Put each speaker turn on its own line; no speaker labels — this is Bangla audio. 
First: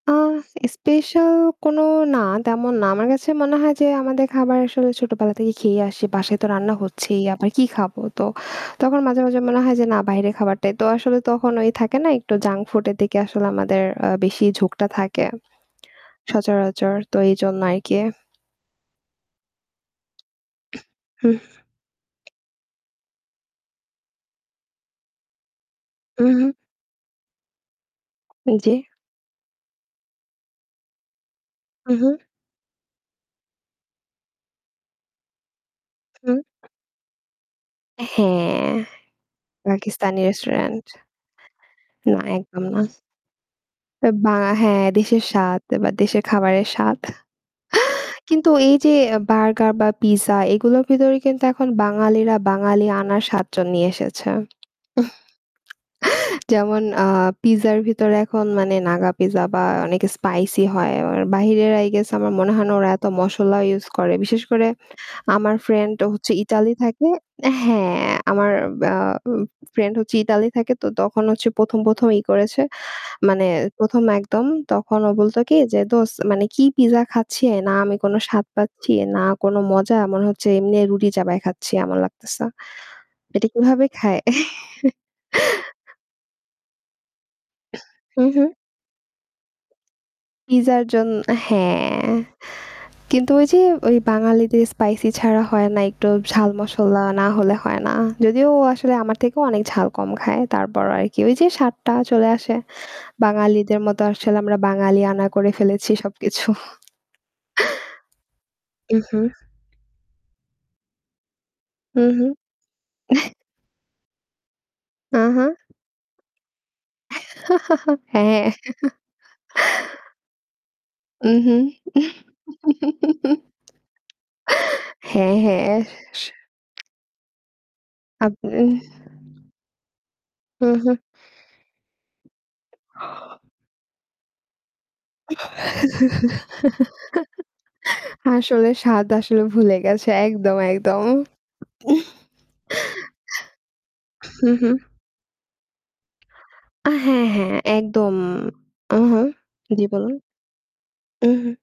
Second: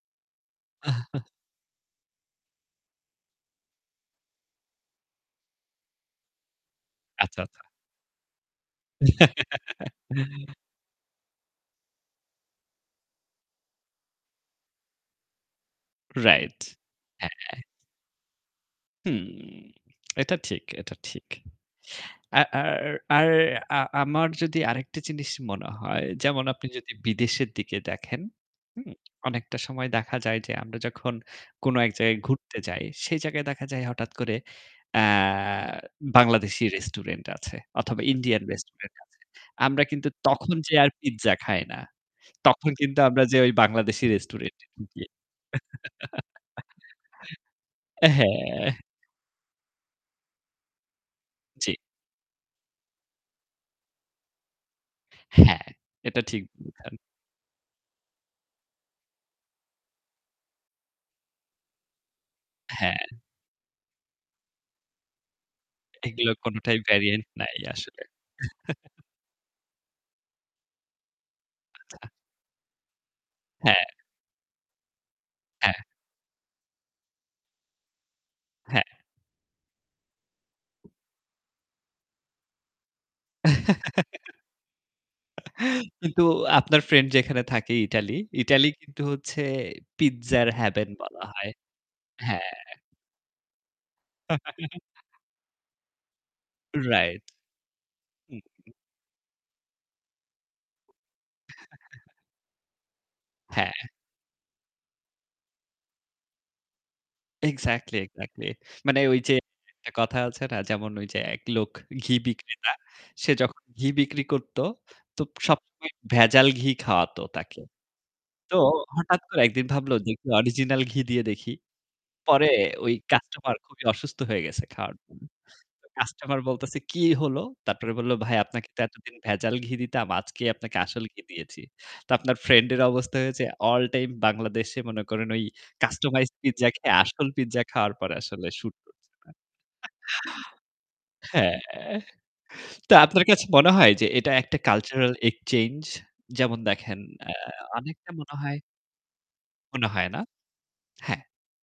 আ স্পেশাল কোনো না তেমন না। আমার কাছে মনে হয় যে আমাদের খাবার আসলে ছোটোবেলা থেকেই খেয়ে আসি। বাসায় তো রান্না হচ্ছেই
আচ্ছা,
আবার
আচ্ছা।
কী খাবো? তো তখন মাঝে, মাঝে মনে হয় যে না বাহিরে খাবারটাই তো আসলে তখন ওই থাকে না একটু জাঙ্ক ফুডের দিকে আসলে আমাদের আ বেশিই ঝোঁকটা থাকে
রাইট।
সচরাচর তো এইজন
হ্যাঁ।
আরকি।
হুম এটা ঠিক, এটা ঠিক।
হুম।
আর আর আরে আ আমার যদি আরেকটা জিনিস মনে হয়,
হু,
যেমন
হু।
আপনি যদি বিদেশের দিকে দেখেন,
উ জ্বি।
হুম? অনেকটা সময় দেখা যায় যে আমরা যখন কোন এক
হু, হু।
জায়গায় ঘুরতে যাই সেই জায়গায় দেখা যায় হঠাৎ করে অ্যা
হুম।
বাংলাদেশি রেস্টুরেন্ট আছে অথবা ইন্ডিয়ান
হ্যাঁ।
রেস্টুরেন্ট আছে। আমরা কিন্তু
পাকিস্তানি
তখন যেয়ে
রেস্টুরেন্ট।
আর পিজ্জা খাই না।
না একদম
তখন
না।
কিন্তু আমরা যেয়ে ওই বাংলাদেশি
আ বা
রেস্টুরেন্ট এ
হ্যাঁ,
ঢুকি।
দেশের স্বাদ বা দেশের খাবারের স্বাদ। কিন্তু এই
হ্যাঁ।
যে আ বার্গার বা পিজ্জা এগুলোর ভিতরে কিন্তু এখন
জ্বি।
বাঙালিরা বাঙালি আনার ৭ জন নিয়ে এসেছে।
হ্যাঁ, এটা ঠিক
যেমন
বলছেন।
আ পিজ্জার ভিতরে এখন মানে নাগা পিজ্জা বা অনেকে স্পাইসি হয়। অ বাহিরের আই গেস আমার মনে হয় না ওরা
হ্যাঁ।
এত মশলা use করে। বিশেষ করে আমার ফ্রেন্ড হচ্ছে
এগুলো
ইতালি
কোনটাই
থাকে।
ভেরিয়েন্ট নাই আসলে।
হ্যাঁ, আমার বা অ ফ্রেন্ড হচ্ছে ইতালি থাকে তো তখন হচ্ছে ১ম ১ম
আচ্ছা।
ই করেছে। মানে
হ্যাঁ।
১ম একদম। তখন ও বলত কি যে
হ্যাঁ।
"দোস্ত মানে কি পিজ্জা খাচ্ছে? না আমি কোন স্বাদ
হ্যাঁ।
পাচ্ছি, না কোন মজা। মনে হচ্ছে এমনি রুটি চাবাই খাচ্ছি এমন লাগতেছে। এটা কিভাবে খায়?"
কিন্তু আপনার ফ্রেন্ড যেখানে থাকে ইটালি।
হু, হু।
ইটালি কিন্তু হচ্ছে পিজ্জার
পিজ্জার
হেভেন
জন
বলা হয়।
হ্যাঁ,
হ্যাঁ।
কিন্তু ওই যে ওই বাঙালিদের স্পাইসি ছাড়া হয় না একটু ঝাল মশলা
রাইট।
না হলে হয় না।
হু।
যদিও ও আসলে আমার থেকেও অনেক ঝাল কম খায়। তারপরও আরকি ওই যে স্বাদটা চলে আসে। বাঙালিদের
হ্যাঁ।
মতো আসলে আমরা বাঙালি আনা করে ফেলেছি সবকিছু
এক্সাক্টলি, এক্সাক্টলি
উ
মানে
হু।
ওই যে [unintelligible] একটা কথা আছে না যেমন ওইযে একলোক
হু,
ঘি
হু।
বিক্রেতা। সে যখন ঘি বিক্রি করত
আ
তো
হা
সবসময় ভেজাল ঘি খাওয়াত তাকে।
হ্যাঁ
তো হঠাৎ করে একদিন ভাবল দেখি অরিজিনাল ঘি দিয়ে
উ
দেখি।
হুম।
পরে ওই কাস্টমার খুবই অসুস্থ হয়ে গেছে খাওয়ার জন্য।
হ্যাঁ, হ্যাঁ।
তো
স
কাস্টমার বলতেছে "কী হলো?" তারপরে বলল "ভাই
আপনি
আপনাকে তো এতদিন ভেজাল ঘি দিতাম। আজকেই
হু,
আপনাকে
হু।
আসল ঘি দিয়েছি।" তো আপনার ফ্রেন্ড এর অবস্থা হয়েছে আল টাইম বাংলাদেশে মনে করেন ওই customized pizza খেয়ে আসল পিজ্জা খাওয়ার পর আসলে
আসলে
শ্যুট
স্বাদ
করছে না।
আসলে ভুলে গেছে একদম, একদম।
হ্যাঁ। তো আপনার কাছে মনে হয় যে এটা
হু,
একটা
হু।
cultural exchange? যেমন
আ
দেখেন
হ্যাঁ,
অ্যা
হ্যাঁ,
অনেকটা
একদম।
মনে হয়
উ হু। জ্বি
মনে হয়,
বলুন?
না? হ্যাঁ।
উ হু।